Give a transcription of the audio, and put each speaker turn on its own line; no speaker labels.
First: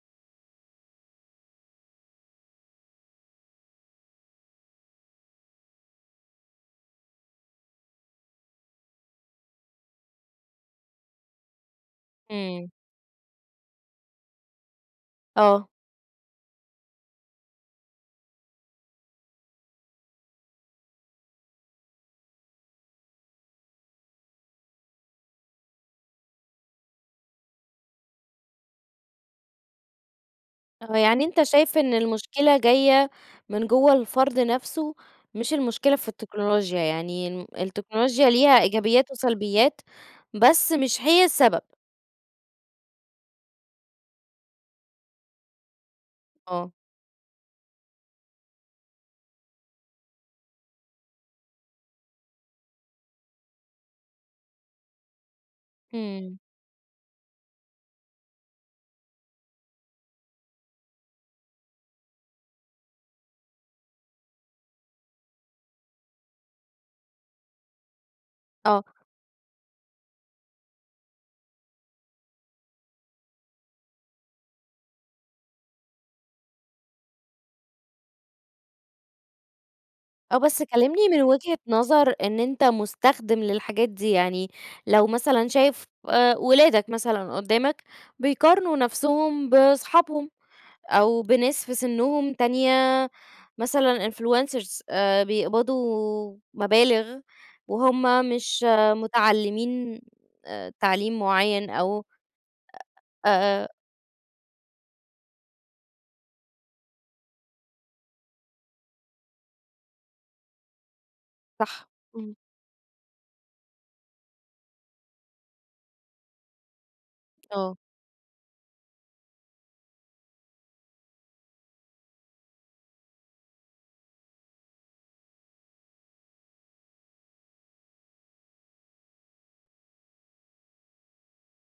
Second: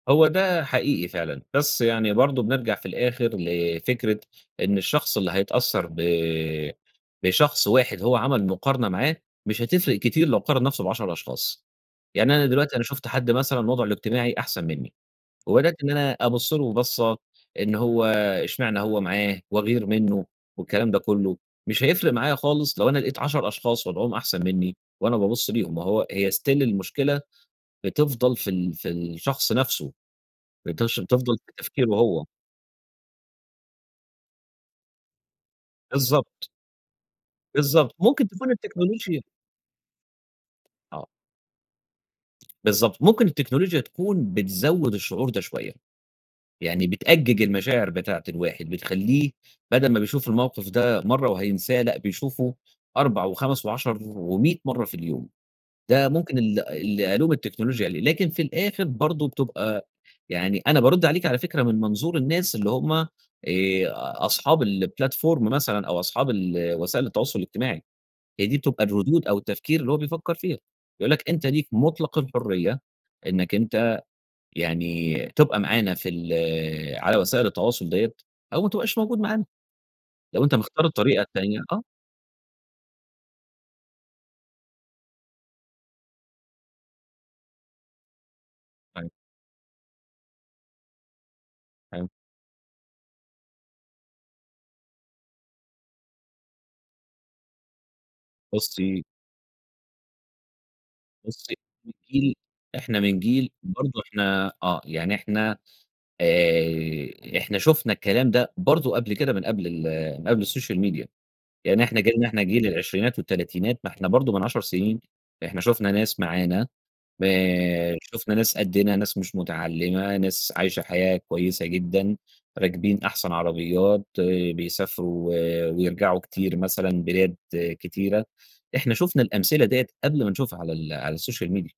هو ده حقيقي فعلًا. بس يعني برضه بنرجع في الآخر لفكرة إن الشخص اللي هيتأثّر ب بشخص واحد هو عمل مقارنة معاه، مش هتفرق كتير لو قارن نفسه ب10 أشخاص. يعني أنا
إمم.
دلوقتي أنا شُفت حد مثلًا وضعه الاجتماعي أحسن منّي،
آه.
وبدأت إن أنا أبُص له بصّة إن هو إشمعنى هو معاه؟ وأغير منّه والكلام ده كُلّه. مش هيفرق معايا خالص لو أنا لقيت 10 أشخاص وضعهم أحسن منّي وأنا بابُص ليهم. ما هو هي still المشكلة بتفضل في ال في الشخص نفسه،
آه،
بتش
يعني
بتفضل
أنت
في
شايف
تفكيره
إن
هو.
المشكلة جاية من جوّه الفرد نفسه مش المشكلة في
بالضبط.
التكنولوجيا، يعني الم
بالضبط. ممكن
التكنولوجيا
تكون
ليها إيجابيات
التكنولوجيا
وسلبيات بس مش
آه.
هي السبب.
بالضبط. ممكن التكنولوجيا تكون بتزوّد الشعور ده شوية.
آه.
يعني بتأجِّج المشاعر بتاعة الواحد بتخلّيه بَدَل ما بيشوف الموقف ده مرّة وهينساه لأ، بيشوفه 4 و5 و10 و100 مرّة في اليوم. ده
إمم.
ممكن ال اللي ألوم التكنولوجيا عليه. لكن في الآخر برضه بتبقى يعني أنا بارُد عليكِ على فكرة من منظور الناس اللي هم آآ أصحاب الplatform مثلًا أو أصحاب ال وسائل التواصل الاجتماعي. هي دي بتبقى
آه.
الردود أو التفكير اللي هو بيفكّر فيها، يقول لك أنت ليك مُطلَق الحرية إنّك أنت يعني تبقى معانا في ال على وسائل التواصل ديّة أو ما تبقاش موجود معانا.
آه.
لو أنت
بس
مختار
كلّمني من
الطريقة
وجهة
التانية، آه.
نظر إن أنت مُستخدِم للحاجات دي. يعني لو مثلًا شايف وأ ولادك مثلًا قدّامك بيقارنوا
أيوه.
نفسهم باصحابهم أو بناس في
حلو.
سِنّهم تانية مثلًا influencers آآ بيقبضوا مبالغ وهم مش
بُصّي
متعلّمين أ تعليم
بُصّي
معيّن
إحنا من
أو
جيل إحنا من
أ
جيل
آآ
برضه إحنا آه. يعني إحنا، آآ إحنا شُفنا الكلام ده برضه قبل كده من قبل ال من قبل السوشيال ميديا. يعني
صح،
إحنا جيلنا
إمم.
إحنا جيل العشرينات والتلاتينات ما إحنا برضه من 10 سنين إحنا شُفنا ناس معانا،
آه.
آآ شُفنا ناس قدِّنا، ناس مش متعلّمة، ناس عايشة حياة كويسة جدًا، راكبين أحسن عربيات، بيسافروا و ويرجعوا كتير مثلًا بلاد كتيرة. إحنا شُفنا الأمثلة ديّة قبل ما نشوفها على ال على السوشيال ميديا.